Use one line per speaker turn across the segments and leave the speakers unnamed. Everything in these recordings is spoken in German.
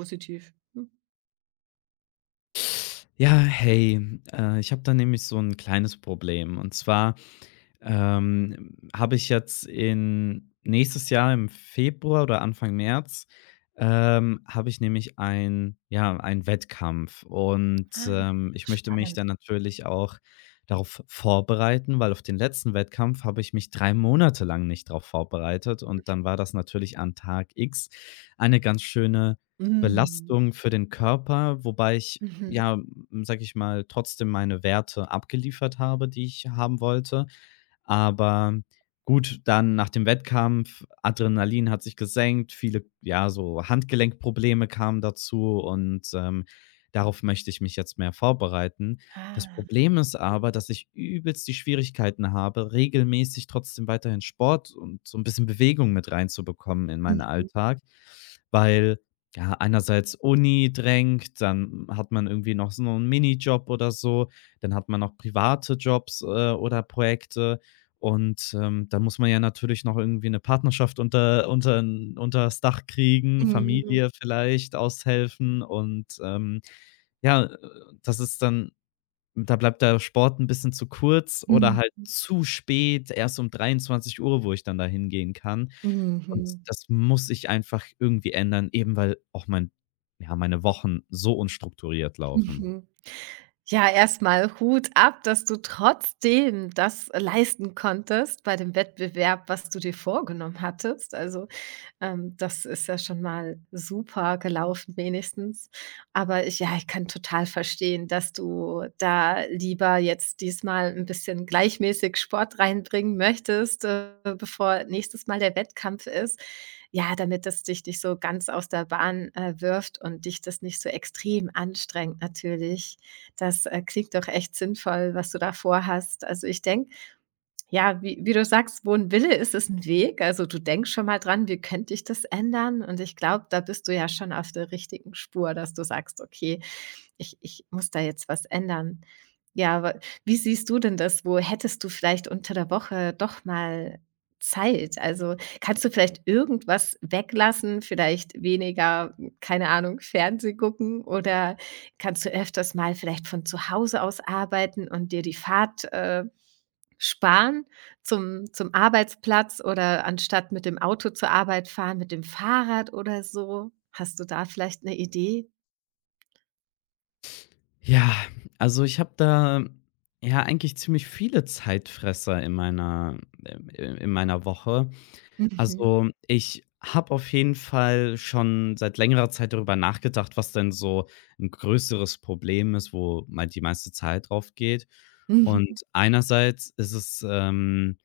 Positiv. Hm.
Ja, hey, ich habe da nämlich so ein kleines Problem. Und zwar, habe ich jetzt in nächstes Jahr im Februar oder Anfang März, habe ich nämlich einen Wettkampf und,
Ah.
ich möchte mich dann natürlich auch darauf vorbereiten, weil auf den letzten Wettkampf habe ich mich 3 Monate lang nicht darauf vorbereitet und dann war das natürlich an Tag X eine ganz schöne
Mhm.
Belastung für den Körper, wobei ich,
Mhm.
ja, sage ich mal, trotzdem meine Werte abgeliefert habe, die ich haben wollte. Aber gut, dann nach dem Wettkampf, Adrenalin hat sich gesenkt, viele, ja, so Handgelenkprobleme kamen dazu und, darauf möchte ich mich jetzt mehr vorbereiten. Das
Ah.
Problem ist aber, dass ich übelst die Schwierigkeiten habe, regelmäßig trotzdem weiterhin Sport und so ein bisschen Bewegung mit reinzubekommen in meinen
Mhm.
Alltag, weil, ja, einerseits Uni drängt, dann hat man irgendwie noch so einen Minijob oder so, dann hat man noch private Jobs, oder Projekte. Und, da muss man ja natürlich noch irgendwie eine Partnerschaft unter das Dach kriegen,
Mhm.
Familie vielleicht aushelfen und, ja, das ist dann da bleibt der Sport ein bisschen zu kurz oder
Mhm.
halt zu spät, erst um 23 Uhr, wo ich dann da hingehen kann. Und
Mhm.
das muss ich einfach irgendwie ändern, eben weil auch meine Wochen so unstrukturiert laufen.
Mhm. Ja, erstmal Hut ab, dass du trotzdem das leisten konntest bei dem Wettbewerb, was du dir vorgenommen hattest. Also, das ist ja schon mal super gelaufen wenigstens. Aber ich ja, ich kann total verstehen, dass du da lieber jetzt diesmal ein bisschen gleichmäßig Sport reinbringen möchtest, bevor nächstes Mal der Wettkampf ist. Ja, damit das dich nicht so ganz aus der Bahn, wirft und dich das nicht so extrem anstrengt natürlich. Das, klingt doch echt sinnvoll, was du da vorhast. Also, ich denke, ja, wie du sagst, wo ein Wille ist, ist ein Weg. Also du denkst schon mal dran, wie könnte ich das ändern? Und ich glaube, da bist du ja schon auf der richtigen Spur, dass du sagst, okay, ich muss da jetzt was ändern. Ja, aber wie siehst du denn das? Wo hättest du vielleicht unter der Woche doch mal Zeit? Also kannst du vielleicht irgendwas weglassen, vielleicht weniger, keine Ahnung, Fernseh gucken oder kannst du öfters mal vielleicht von zu Hause aus arbeiten und dir die Fahrt sparen zum Arbeitsplatz oder anstatt mit dem Auto zur Arbeit fahren, mit dem Fahrrad oder so? Hast du da vielleicht eine Idee?
Ja, also ich habe da ja eigentlich ziemlich viele Zeitfresser ähm, in meiner Woche.
Mhm.
Also, ich habe auf jeden Fall schon seit längerer Zeit darüber nachgedacht, was denn so ein größeres Problem ist, wo mal die meiste Zeit drauf geht. Und
Mhm.
einerseits ist es,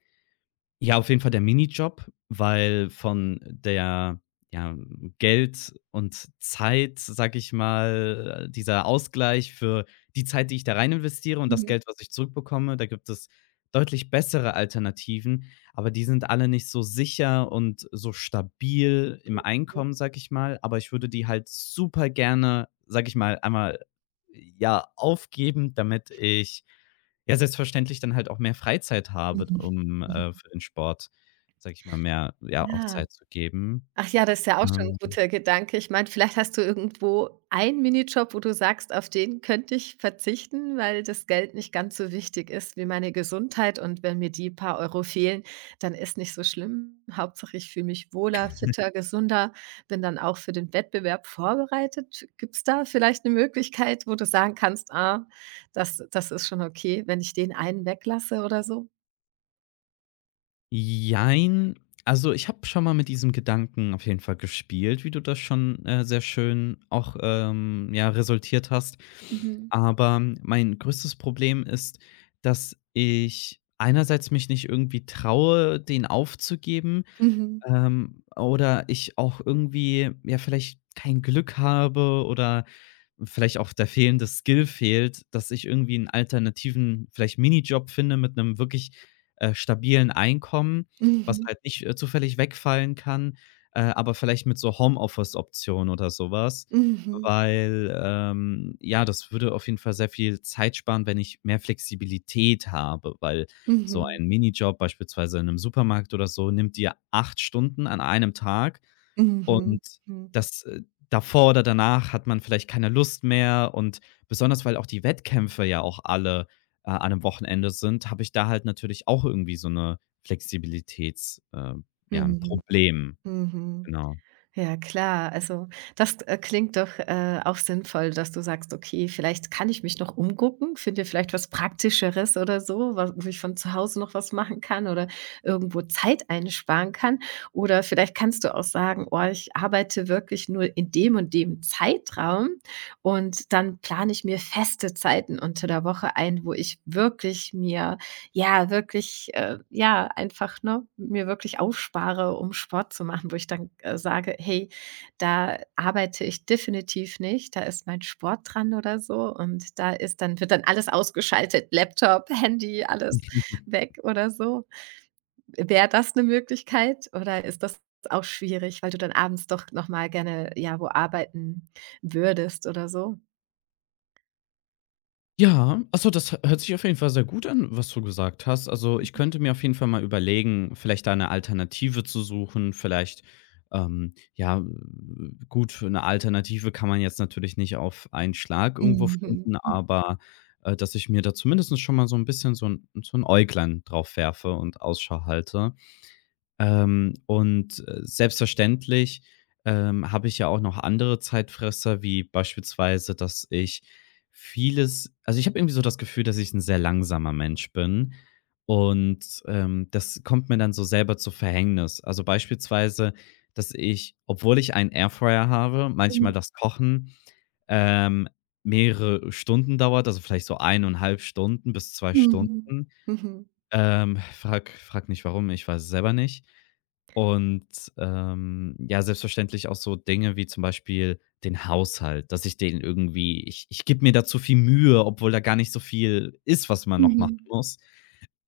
ja, auf jeden Fall der Minijob, weil von der, ja, Geld und Zeit, sag ich mal dieser Ausgleich für die Zeit, die ich da rein investiere und das
Mhm.
Geld, was ich zurückbekomme, da gibt es deutlich bessere Alternativen, aber die sind alle nicht so sicher und so stabil im
Mhm.
Einkommen, sag ich mal, aber ich würde die halt super gerne, sag ich mal, einmal, ja, aufgeben, damit ich ja, selbstverständlich dann halt auch mehr Freizeit habe,
Mhm.
um,
Mhm.
für den Sport, sage ich mal, mehr, ja, auch
Ja.
Zeit zu geben.
Ach ja, das ist ja auch schon ein
Ähm,
guter Gedanke. Ich meine, vielleicht hast du irgendwo einen Minijob, wo du sagst: „Auf den könnte ich verzichten, weil das Geld nicht ganz so wichtig ist wie meine Gesundheit und wenn mir die paar Euro fehlen, dann ist nicht so schlimm. Hauptsache, ich fühle mich wohler, fitter, gesunder, bin dann auch für den Wettbewerb vorbereitet.“ Gibt es da vielleicht eine Möglichkeit, wo du sagen kannst: „Ah, das ist schon okay, wenn ich den einen weglasse“ oder so?
jein. Also, ich habe schon mal mit diesem Gedanken auf jeden Fall gespielt, wie du das schon, sehr schön auch, ja, resultiert hast.
Mhm.
Aber mein größtes Problem ist, dass ich einerseits mich nicht irgendwie traue, den aufzugeben.
Mhm.
Oder ich auch irgendwie, ja, vielleicht kein Glück habe oder vielleicht auch der fehlende Skill fehlt, dass ich irgendwie einen alternativen, vielleicht Minijob finde mit einem wirklich, stabilen Einkommen, was
Mhm.
halt nicht, zufällig wegfallen kann, aber vielleicht mit so Homeoffice-Option oder sowas.
Mhm.
Weil, ja, das würde auf jeden Fall sehr viel Zeit sparen, wenn ich mehr Flexibilität habe, weil so
Mhm.
ein Minijob beispielsweise in einem Supermarkt oder so nimmt dir 8 Stunden an einem Tag
Mhm,
und
mhm,
das, äh davor oder danach hat man vielleicht keine Lust mehr und besonders, weil auch die Wettkämpfe ja auch alle, an 'nem Wochenende sind, habe ich da halt natürlich auch irgendwie so 'ne Flexibilitäts ja, 'n
mhm,
Problem,
mhm.
genau.
Ja klar, also das, klingt doch, auch sinnvoll, dass du sagst: „Okay, vielleicht kann ich mich noch umgucken, finde vielleicht was Praktischeres oder so, wa wo ich von zu Hause noch was machen kann oder irgendwo Zeit einsparen kann.“ Oder vielleicht kannst du auch sagen: „Oh, ich arbeite wirklich nur in dem und dem Zeitraum und dann plane ich mir feste Zeiten unter der Woche ein, wo ich wirklich mir ja, wirklich, ja, einfach, ne, mir wirklich aufspare, um Sport zu machen, wo ich dann, sage: „Hey, da arbeite ich definitiv nicht, da ist mein Sport dran oder so und da ist dann wird dann alles ausgeschaltet, Laptop, Handy, alles weg oder so.“ Wäre das eine Möglichkeit oder ist das auch schwierig, weil du dann abends doch noch mal gerne, ja, wo arbeiten würdest oder so?
Ja, also so, das hört sich auf jeden Fall sehr gut an, was du gesagt hast. Also, ich könnte mir auf jeden Fall mal überlegen, vielleicht da 'ne Alternative zu suchen, vielleicht, ja, gut, eine Alternative kann man jetzt natürlich nicht auf einen Schlag irgendwo
Mhm.
finden,
Mhm.
aber, dass ich mir da zumindest schon mal so ein bisschen so 'n Äuglein drauf werfe und Ausschau halte. Und, selbstverständlich, habe ich ja auch noch andere Zeitfresser, wie beispielsweise, dass ich vieles also, ich habe irgendwie so das Gefühl, dass ich ein sehr langsamer Mensch bin und, das kommt mir dann so selber zu Verhängnis. Also, beispielsweise, dass ich, obwohl ich einen Airfryer habe, manchmal
Mhm.
das Kochen, ähm, mehrere Stunden dauert, also vielleicht so 1,5 Stunden bis zwei
Mhm.
Stunden.
Mhm.
Frag nicht warum, ich weiß es selber nicht. Und, ja, selbstverständlich auch so Dinge wie zum Beispiel den Haushalt, dass ich den irgendwie ich gebe mir da zu viel Mühe, obwohl da gar nicht so viel ist, was man noch machen
Mhm.
muss.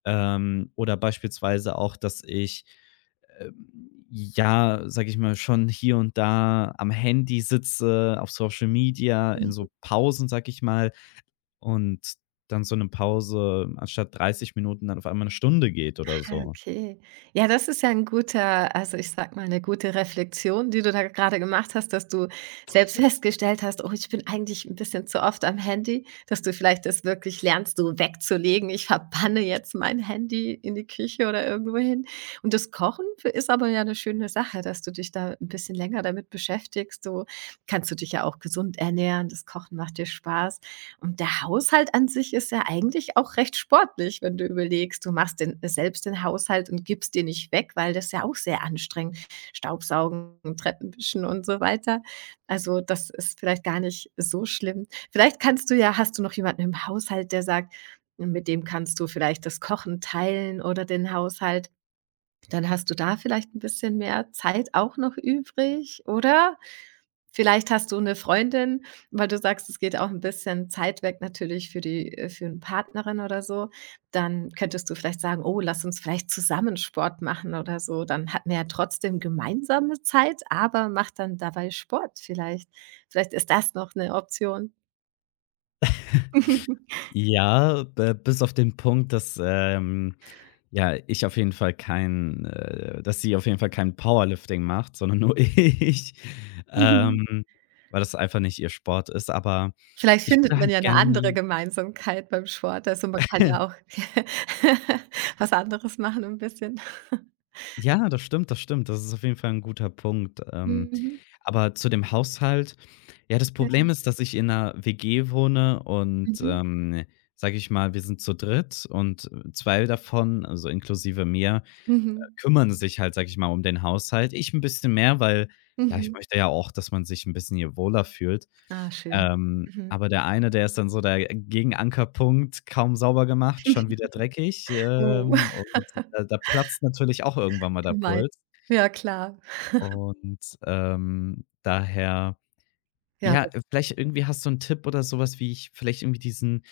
Oder beispielsweise auch, dass ich, ja, sage ich mal, schon hier und da am Handy sitze, auf Social Media, in
Mhm.
so Pausen, sage ich mal. Und dann so 'ne Pause anstatt 30 Minuten dann auf einmal 'ne Stunde geht oder
Ah,
so.
okay. Ja, das ist ja ein guter also, ich sage mal, eine gute Reflexion, die du da gerade gemacht hast, dass du selbst festgestellt hast: „Oh, ich bin eigentlich ein bisschen zu oft am Handy“, dass du vielleicht das wirklich lernst, so wegzulegen: „Ich verbanne jetzt mein Handy in die Küche oder irgendwohin.“ Und das Kochen f ist aber ja eine schöne Sache, dass du dich da ein bisschen länger damit beschäftigst. So kannst du dich ja auch gesund ernähren. Das Kochen macht dir Spaß. Und der Haushalt an sich ist ja eigentlich auch recht sportlich, wenn du überlegst, du machst den selbst den Haushalt und gibst den nicht weg, weil das ist ja auch sehr anstrengend. Staubsaugen, Treppenwischen und so weiter. Also, das ist vielleicht gar nicht so schlimm. Vielleicht kannst du ja hast du noch jemanden im Haushalt, der sagt, mit dem kannst du vielleicht das Kochen teilen oder den Haushalt. Dann hast du da vielleicht ein bisschen mehr Zeit auch noch übrig, oder? Vielleicht hast du eine Freundin, weil du sagst, es geht auch ein bisschen Zeit weg natürlich für die für 'ne Partnerin oder so. Dann könntest du vielleicht sagen: „Oh, lass uns vielleicht zusammen Sport machen“ oder so. Dann hat man ja trotzdem gemeinsame Zeit, aber macht dann dabei Sport vielleicht. Vielleicht ist das noch eine Option.
Ja, b bis auf den Punkt, dass, ja, ich auf jeden Fall kein dass sie auf jeden Fall kein Powerlifting macht, sondern nur ich,
Mhm.
ähm, weil das einfach nicht ihr Sport ist. Aber
Vielleicht
ich
findet
würde halt
man ja eine andere
gerne.
Gemeinsamkeit beim Sport. Also, man kann ja auch was anderes machen ein bisschen.
Ja, das stimmt, das stimmt. Das ist auf jeden Fall ein guter Punkt. Ähm,
Mhm.
aber zu dem Haushalt ja, das Problem
Ja.
ist, dass ich in 'ner WG wohne und,
Mhm.
sage ich mal, wir sind zu dritt und 2 davon, also inklusive mir
Mhm.
kümmern sich halt, sage ich mal, um den Haushalt. Ich 'n bisschen mehr, weil, ja, ich
Mhm.
möchte ja auch, dass man sich 'n bisschen hier wohler fühlt.
Ah, schön.
Ähm,
Mhm.
aber der eine, der ist dann so der Gegenankerpunkt, kaum sauber gemacht, schon wieder dreckig,
Oh,
und da platzt natürlich auch irgendwann mal der
gemein.
Puls.
Ja, klar.
Und, daher
Ja.
ja, vielleicht irgendwie hast du 'n Tipp oder so was, wie ich vielleicht irgendwie diesen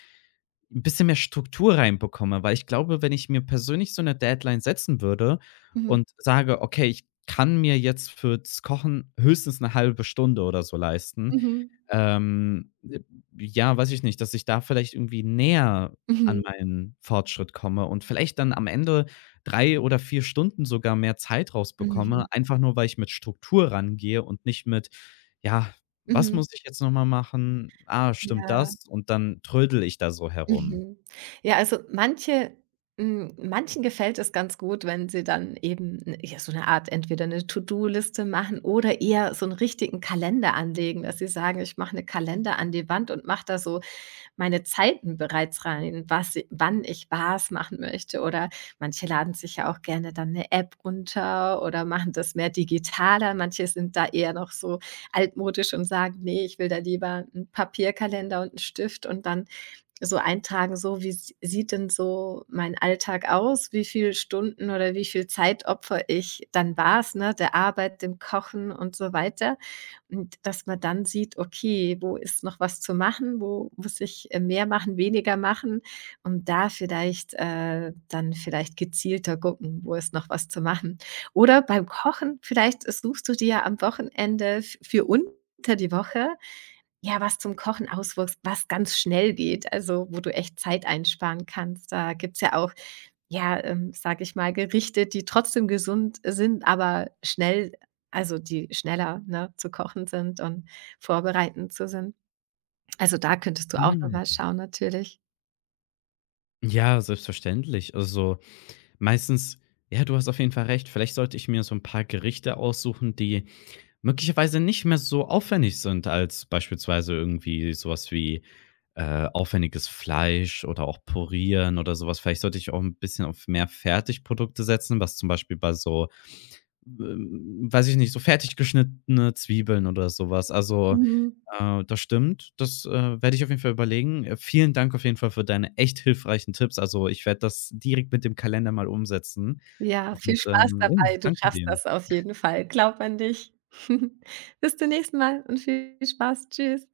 'n bisschen mehr Struktur reinbekomme, weil ich glaube, wenn ich mir persönlich so eine Deadline setzen würde
Mhm.
und sage: „Okay, ich kann mir jetzt fürs Kochen höchstens eine halbe Stunde oder so leisten“,
Mhm.
ähm, äh, ja, weiß ich nicht, dass ich da vielleicht irgendwie näher an
Mhm.
meinen Fortschritt komme und vielleicht dann am Ende 3 oder 4 Stunden sogar mehr Zeit rausbekomme,
Mhm.
einfach nur, weil ich mit Struktur rangehe und nicht mit, ja, was muss
Mhm.
ich jetzt noch mal machen? Ah, stimmt
Ja.
das? Und dann trödel ich da so herum.
Mhm. Ja, also manche manchen gefällt es ganz gut, wenn sie dann eben, n ja, so eine Art entweder eine To-do-Liste machen oder eher so einen richtigen Kalender anlegen, dass sie sagen: „Ich mache eine Kalender an die Wand und mache da so meine Zeiten bereits rein, was i wann ich was machen möchte.“ Oder manche laden sich ja auch gerne dann eine App runter oder machen das mehr digitaler. Manche sind da eher noch so altmodisch und sagen: nee, ich will da lieber 'n Papierkalender und einen Stift und dann so eintragen, so wie s sieht denn so mein Alltag aus? Wie viel Stunden oder wie viel Zeit opfere ich dann war's ne, der Arbeit, dem Kochen und so weiter. Und dass man dann sieht, okay, wo ist noch was zu machen? Wo muss ich, mehr machen, weniger machen? Und da vielleicht dann vielleicht gezielter gucken, wo ist noch was zu machen. Oder beim Kochen, vielleicht suchst du dir am Wochenende f für unter die Woche ja, was zum Kochen auswirkst, was ganz schnell geht, also wo du echt Zeit einsparen kannst. Da gibt's ja auch, ja, sage ich mal, Gerichte, die trotzdem gesund sind, aber schnell also die schneller, ne, zu kochen sind und vorbereitend zu sind. Also, da könntest du auch nochmal
Mhm.
schauen natürlich.
Ja, selbstverständlich. Also, meistens ja, du hast auf jeden Fall recht. Vielleicht sollte ich mir so ein paar Gerichte aussuchen, die möglicherweise nicht mehr so aufwendig sind als beispielsweise irgendwie sowas wie, aufwendiges Fleisch oder auch Pürieren oder sowas. Vielleicht sollte ich auch ein bisschen auf mehr Fertigprodukte setzen, was zum Beispiel bei so. Weiß ich nicht, so fertig geschnittene Zwiebeln oder so was. Also,
Mhm.
das stimmt. Das, werde ich auf jeden Fall überlegen. Vielen Dank auf jeden Fall für deine echt hilfreichen Tipps. Also, ich werde das direkt mit dem Kalender mal umsetzen
Ja, viel
und,
Spaß
ja,
dabei. Du
danke
schaffst
dir.
das auf jeden Fall. Glaub an dich. Bis zum nächsten Mal und viel Spaß. Tschüss.